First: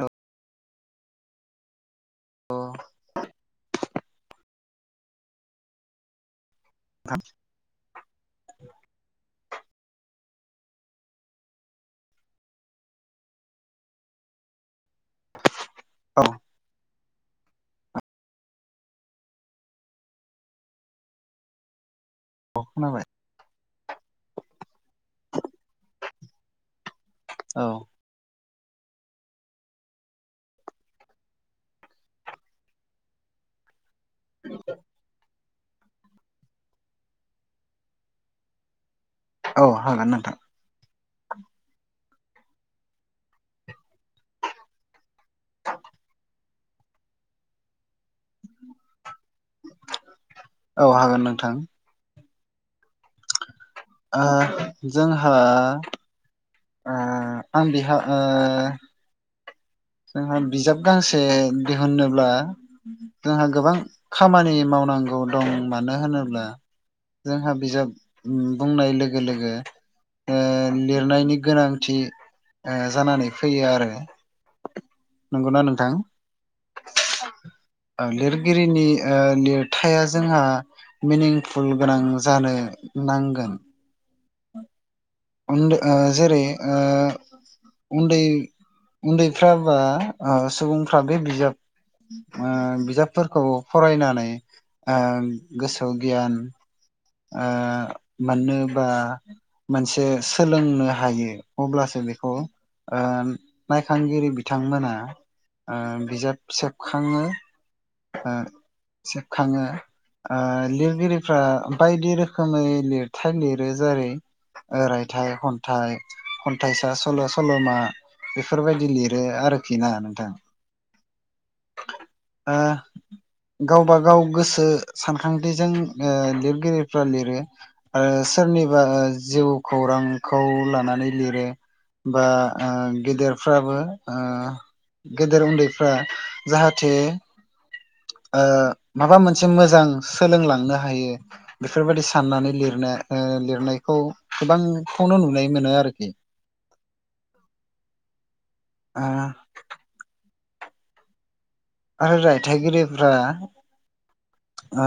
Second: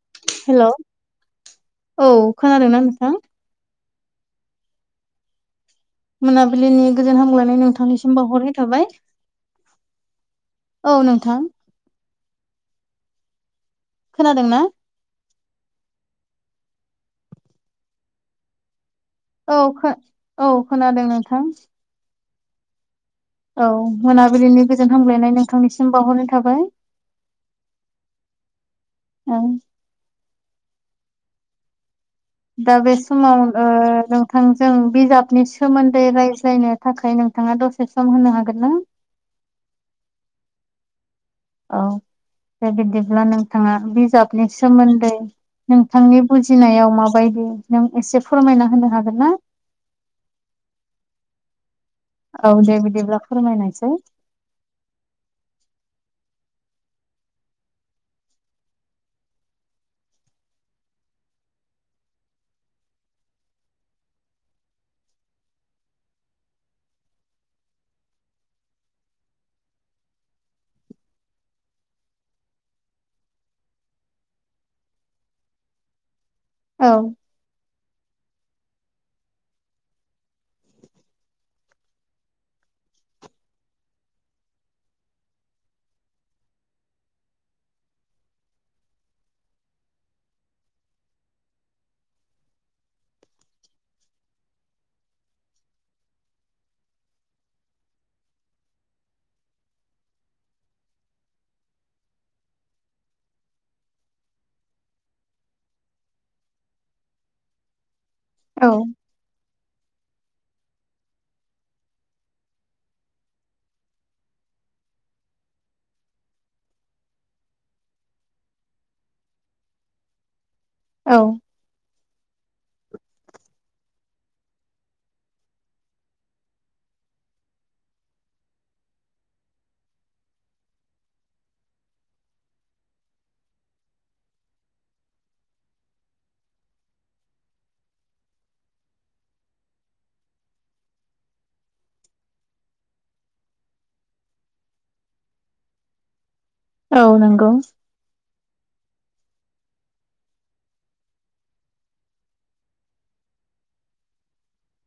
औ हेल' औ खोनादोंना नोंथां? मोनाबिलिनि गोजोन हामलायनाय नोंथांनिसिम बावहरनाय थाबाय औ नोंथां खोनादों ना अ औ खो औ खोनादों नोंथां औ खोनाबाय औ मोनाबिलिनि गोजोन हामलायनाय नोंथांनिसिम बावहरनाय थाबाय औ ओं दा बे समाव ओ नोंथांजों बिजाबनि सो सोमोन्दै रायज्लायनो थाखाय नोंथाङा दसे सम होनो हागोन ना? औ हागोन नोंथां औ दे बिदिब्ला नोंथाङा बिजाबनि सोमोन्दै नोंथांनि बुजिनायाव माबायदि नों एसे फोरमायना होनो हागोन ना? औ हागोन नोंथां औ दे बिदिब्ला फोरमायनायसाय जोंहा ओ आं बेहा ओ जोंहा बिजाब गांसे दिहुनोब्ला जोंहा गोबां खामानि मावनांगौ दं मानो होनोब्ला जोंहा बिजाब बुंनाय लोगो लोगो ओ लिरनायनि गोनांथि ओ जानानै फैयो आरो नंगौना नोंथां औ ओ लिरगिरिनि लिरथाया जोंहा मिनिंफुल गोनां जानो नांगोन। उन जेरै ओ उन्दै उन्दैफ्रा बा ओ सुबुंफ्रा बे बिजाब ओ बिजाबफोरखौ फरायनानै ओ गोसोआव गियान ओ मानोबा मोनसे सोलोंनो हायो अब्लासो बेखौ ओ नायखांगिरि बिथांमोना ओ बिजाब सेबखाङो ओ औ सेबखाङो ओ लिरगिरिफ्रा बायदि रोखोमै लिरथाइ लिरो जेरै ओ रायथाइ खन्थाइ खन्थाइसा सल' सल'मा बेफोरबायदि लिरो आरोखि ना नोंथां औ आ गावबा गाव गोसो सानखांथिजों ओ लिरगिरिफ्रा लिरो आरो सोरनिबा जिउ खौरांखौ लानानै लिरो। एबा गेदेरफ्राबो ओ गेदेर उन्दैफ्रा जाहाथे ओ माबा मोनसे मोजां सोलोंलांनो हायो बेफोरबायदि साननानै लिरनो लिरनायखौ गोबांखौनो नुनाय मोनो आरोखि। औ नोंगौ ओ आरो रायथाइगिरिफ्रा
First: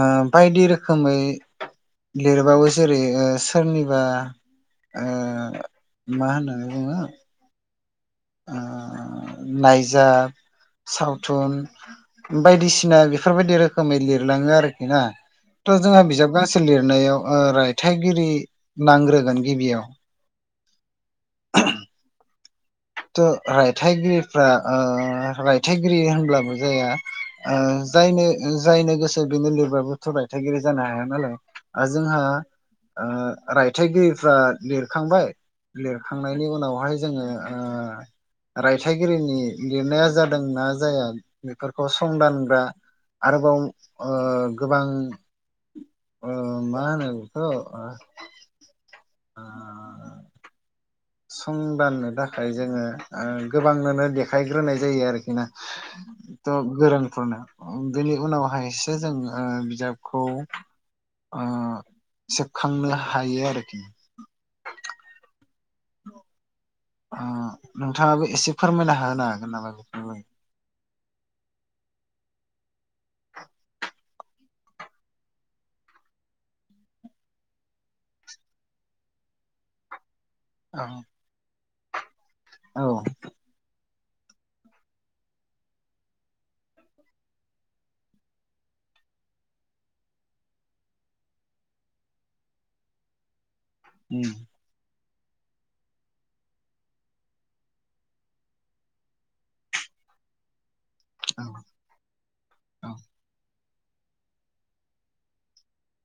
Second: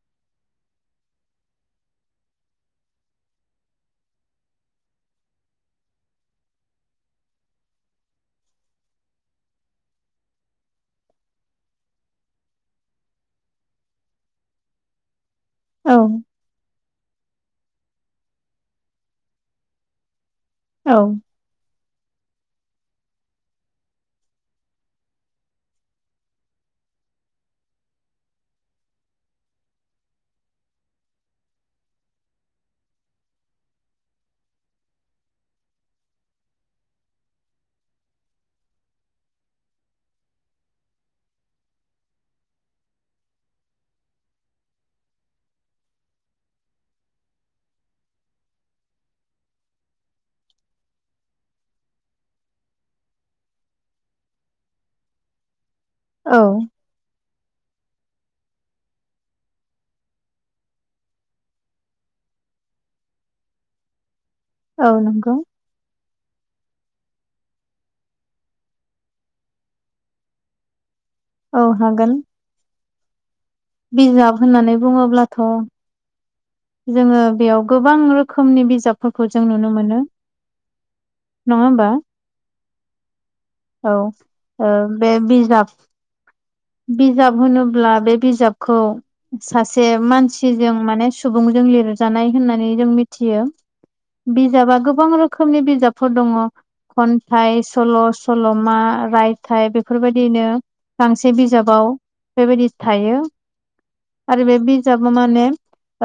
ओ बायदि रोखोमै लिरबावो जेरै सोरनिबा मा होननानै बुङो नायजाब सावथुन बायदिसिना बेफोरबायदि रोखोमै लिरलाङो आरोखि ना थ' औ जोंहा बिजाब गांसे लिरनायाव रायथाइगिरि नांग्रोगोन गिबियाव औ थ' रायथाइगिरिफ्रा रायथाइगिरि होनब्लाबो जाया जायनो जायनो गोसो बेनो लिरबाबोथ' रायथाइगिरि जानो हाया नालाय जोंहा रायथाइगिरिफ्रा लिरखांबाय लिर‌ खांनायनि उनावहाय जोङो रायथाइगिरिनि लिरनाया जादोंनाा जाया बेफोरखौ संदानग्रा आरोबाव गोबां अ मा होनो बेखो अ संदाननो थाखाय जोङो ओ गोबांनोनो देखायग्रोनाय जायो आरोखिना औ थ' गोरोंफोरनो बेनि उनावहायसो जों ओ बिजाबखौ ओं सेबखांनो हायो आरोखि औ नंगौ औ नोंथाङाबो एसे फोरमायना होनो हागोन नामा बेफोराय औ हागोन [inaudible] बिजाब होननानै बुङोब्लाथ' जोङो बेयाव गोबां रोखोमनि बिजाबफोरखौ जों नुनो मोनो अ नङा होमबा औ औ अ बे बिजाब बिजाब होनोब्ला बे बिजाबखौ सासे मानसिजों माने सुबुंजों लिरजानाय होननानै जों मिथियो बिजाबा गोबां रोखोमनि बिजाबफोर दङ खन्थाइ सल' सल'मा रायथाइ बेफोरबायदिनो बे बिजाबाव बेबायदि थायो आरो बे बिजाबा मा होनो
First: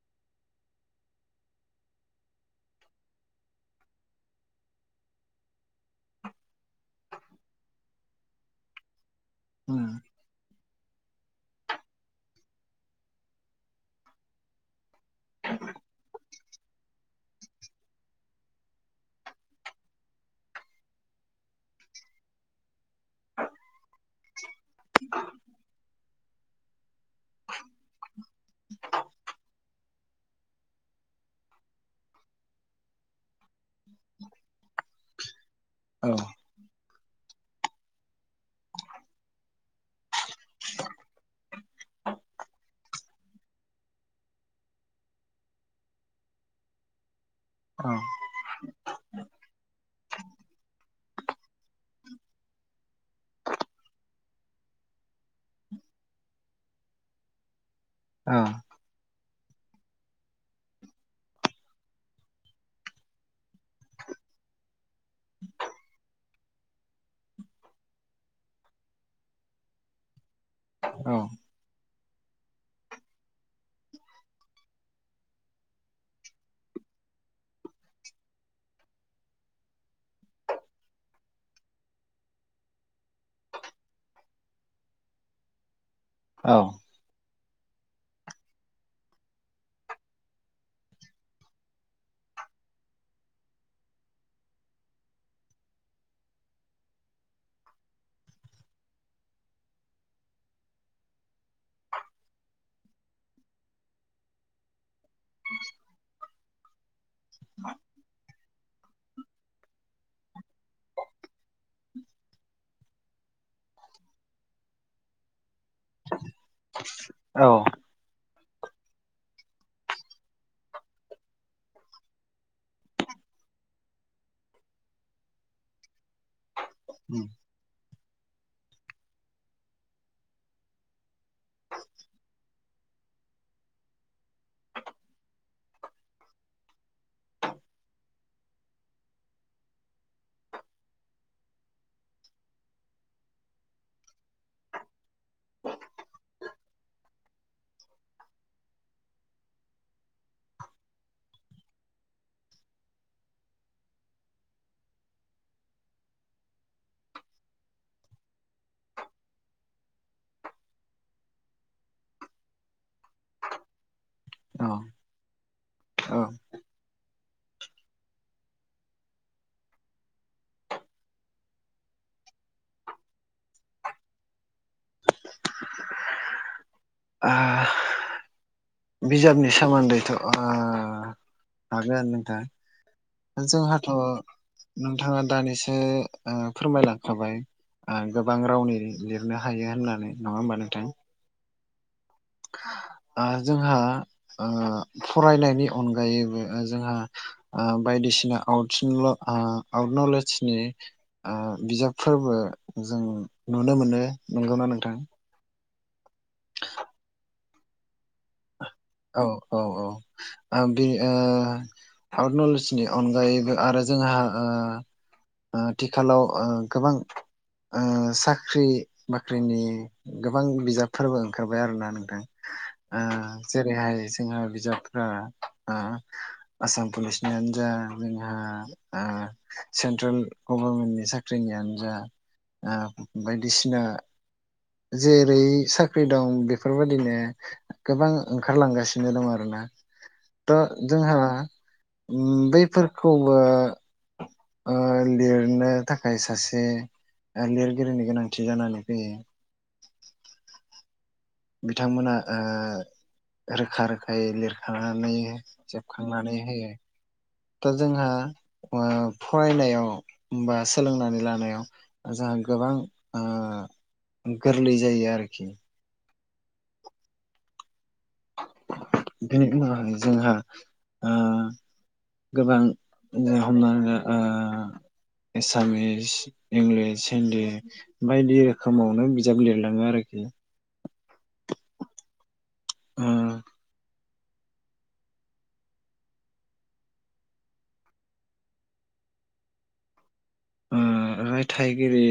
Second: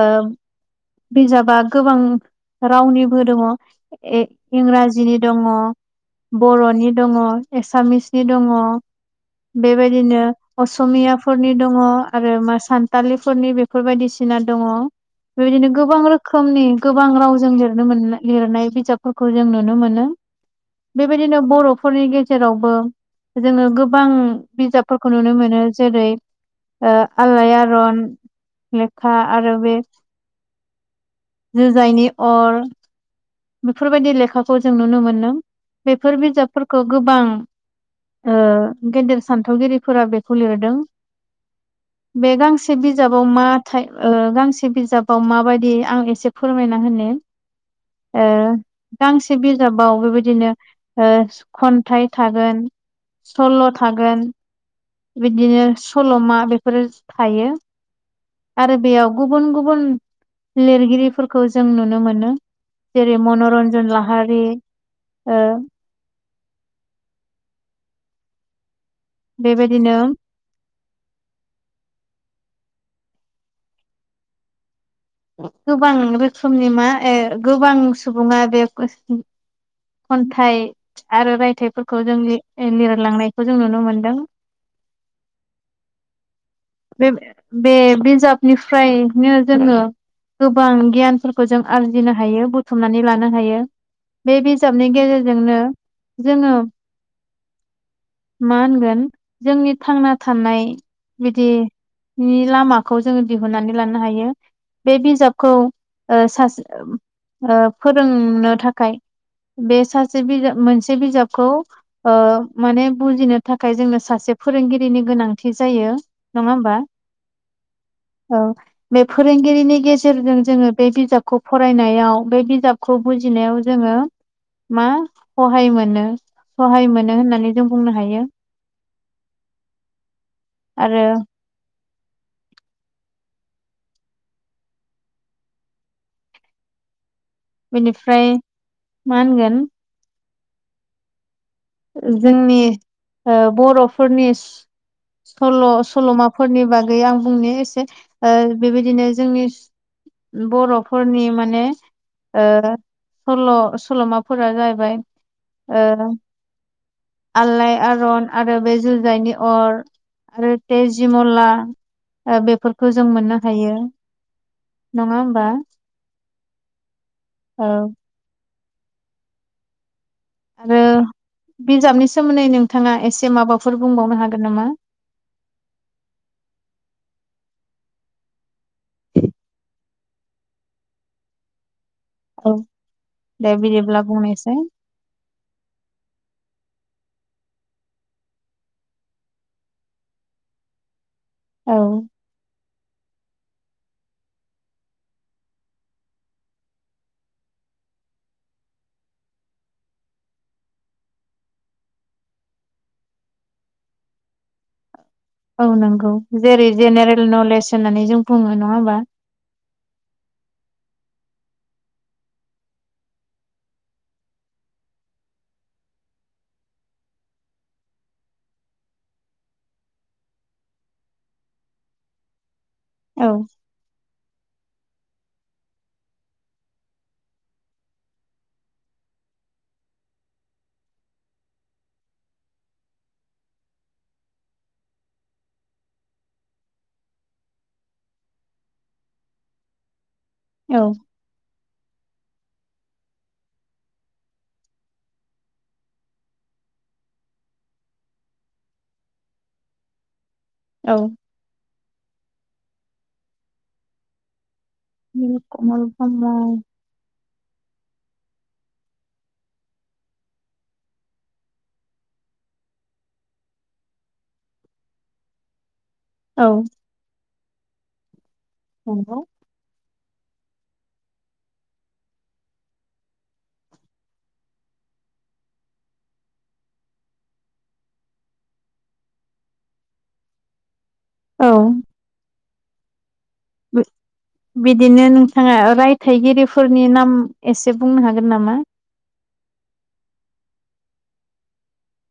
ओ बिजाबा गोबां रावनिबो दङ इंराजिनि दङ बर'नि दङ एसामिसनि दङ बेबायदिनो असमियाफोरनि दङ आरो मा सानथालिफोरनि बेफोर बायदिसिना दङ। बेबायदिनो गोबां रोखोम रो खोमनि गोबां रावजों लिरनो मोन लिरनाय बिजाबफोरखौ जों नुनो मोनो। बेबायदिनो बर'फोरनि गेजेरावबो जोङो गोबां बिजाबफोरखौ नुनो मोनो जेरै ओ आलायारन लेखा आरो बे जुजाइनि अर बेफोरबायदि लेखाखौ जों नुनो मोनदों बेफोर बिजाब फोरखौ गोबां ओ गेदेर सान्थौगिरिफोरा बे खौ लिरदों। बे गांसे बिजाबाव मा ओ गांसे बिजाबाव माबायदि आं एसे फोरमायना होनो। औ ओ गांसे बिजाबाव बेबायदिनो ओ खन्थाइ थागोन। सल' थागोन। बिदिनो सल'मा बेफोरो थायो। औ आरो बेयाव गुबुन गुबुन लिरगिरिफोरखौ जों नुनो मोनो। जेरै मनरन्जन लाहारि ओ बेबायदिनो औ गोबां रोखोमनि मा ए गोबां सुबुङा बे खन्थाइ आरो रायथाइफोरखौ जों लिरलांनायखौ जों नुनो मोनदों। औ बे बे बिजाबनिफ्रायनो जोङो गोबां गियानफोरखौ जों आरजिनो हायो बुथुमनानै लानो हायो। बे बिजाबनि गेजेरजोंनो जोङो मा होनगोन जोंनि थांना थानाय बिदिनि लामाखौ जोङो दिहुननानै लानो हायो। बे बिजाबखौ ओ सासे ओ फोरोंनो थाखाय बे सासे बिजाब मोनसे बिजाबखौ ओ माने बुजिनो थाखाय जोंनो सासे फोरोंगिरिनि गोनांथि जायो। नङा होमबा औ बे फोरोंगिरिनि गेजेरजों जोङो बे बिजाबखौ फरायनायाव बे बिजाब खौ बुजिनायाव जोङो मा सहाय मोनो। सहाय मोनो होननानै जों बुंनो हायो। आरो बेनिफ्राय मा होनगोन? जोंनि ओ बर'फोरनि सल' सल'माफोरनि बागै गै आं बुंनि एसे ओ बेबायदिनो जोंनि बर'फोरनि माने ओ सल' सल'माफोरा जाहैबाय ओ आलाय आरन आरो बे जुजायनि अर आरो तेजिमला ओ बेफोरखौ जों मोननो हायो। औ नङा होमबा औ आरो बिजाबनि सोमोन्दै नोंथाङा एसे माबाफोर बुंबावनो हागोन नामा? आ बिजाबनि सोमोन्दैथ' ओ हागोन। औ थां दे जोंहाथ' बिदिब्ला बुंनायसाय नोंथाङा दानिसो ओ फोरमायलांखाबाय। ओ गोबां रावनि लिरनो हायो होननानै नङा होमबा नोंथां? औ। ओ जोंहा ओ फरायनायनि अनगायैबो ओ जोंहा ओ बायदिसिना आउटसनल आउट नलेजनि बिजाबफोरबो जों नुनो मोनो नंगौना नोंथां। औ नंगौ जेरै जेनेरेल नलेज होननानै जों बुङो नङा होमबा? औ औ। ओ बे ओ आउट नलेजनि अनगायैबो आरो जोंहा ओ ओ आथिखालाव ओ गोबां साख्रि बाख्रिनि गोबां बिजाबफोरबो ओंखारबाय आरोना नों ओ औ जेरैहाय जोंहा बिजाबफ्रा ओ आसाम पुलिसनियानो जा ओ सेन्ट्रेल गभर्मेन्टनि साख्रिनियानो जा ओ दा बायदिसिना जेरै साख्रि दं बेफोरबायदिनो गोबां ओंखारलांगासिनो दं आरोना थ' औ जोंहा बैफोरखौ ओ ओ लिरनो थाखाय सासे ओ लिरगिरिनि गोनांथि जानानै फैयो। औ। बिथांमोना ओ रोखा रोखायै थानानै निल कमल ब्रह्म जोबखांनानै होयो ओ दा जोंहा फरायनायाव बा सोलोंनानै लानायाव ओ जोंहा गोबां गोरलै जायो आरखि औ। नंगौ। बिनि उनावहाय जोंहा ओ गोबां जों हमनानै ला ओ एसामिस इंलिस हिन्दी बायदि रोखोमावनो बिजाब लिरलाङो आरोखि। औ। ओ बिदिनो नोंथाङा रायथाइगिरिफोरनि नाम एसे बुंनो हागोन नामा? रायथाइगिरि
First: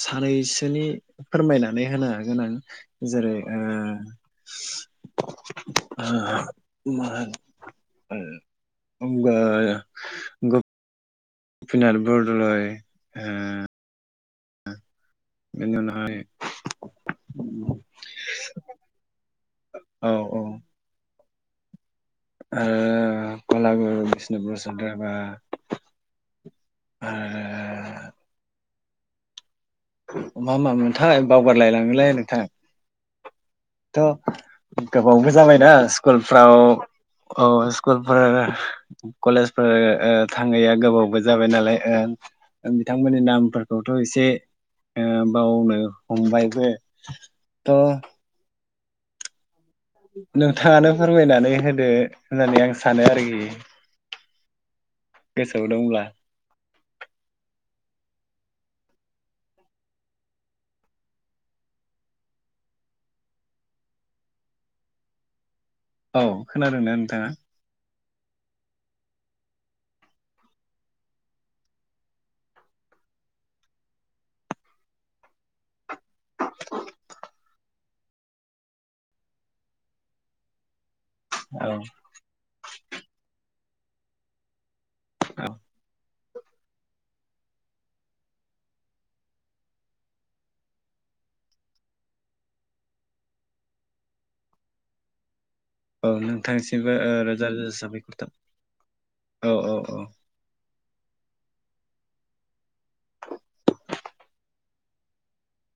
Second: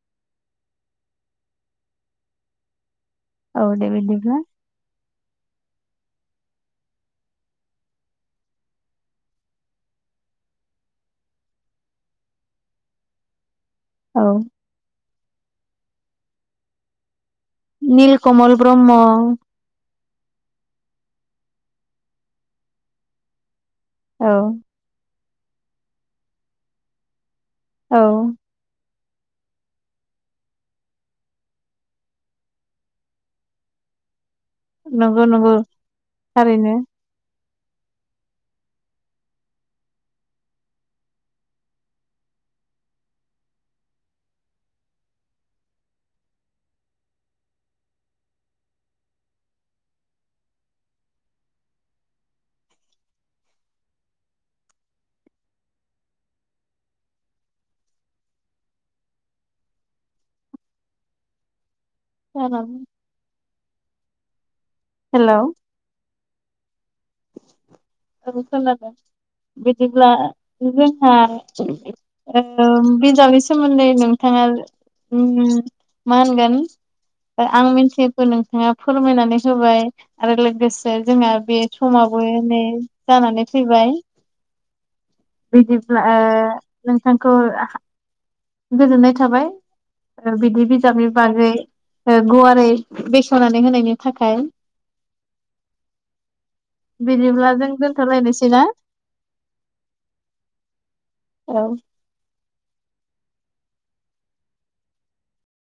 सानैसोनि फोरमायनानै होनो हागोन आं। जेरैओ औ दे बिदिब्ला [unintelligible] ओ गपिना बरदल ओ औ। बेनि उनावहाय निल कमल ब्रह्म। औ औ। ओ कलागुरु औ बिष्णु प्रसाद रा राभा आरो औ। मा मामोनथाय बावगारलायलाङोलै नोंथां थ' नंगौ गोबावबो नंगौ जाबायना स्कुलफ्राव थारैनो औ स्कुलफोर कलेजफोर थाङैया गोबावबो जाबाय नालाय ओ नोंथांमोननि नामफोरखौथ' एसे ओ बावनो हमबायबो थ' नोंथाङानो फोरमायनानै होदो होननानै आं सानो आरोखि। गोसोआव दंब्ला। [inaudible] हेलौ औ खोनादोंना नोंथाङा? [inaudible] खोनादों बिदिब्ला जोंहा बिजाबनि सोमोन्दै नोंथाङा ओम मा होनगोन दा आं मिनथियैगखौ नोंथाङा फोरमायनानै होबाय आरो लोगोसे जोंहा बे औ समावबो नै जानानै फैबाय औ बिदिब्ला ओ नोंथांखौ गोजोननाय थाबाय बिदि बिजाबनि बागै गुवारै बेखेवनानै होनायनि थाखाय। औ नोंथांसिमबो रोजा बिदिब्ला जों रोजा साबायखर दोनथ'लायनोसै ना थाबाय औ औ औ। औ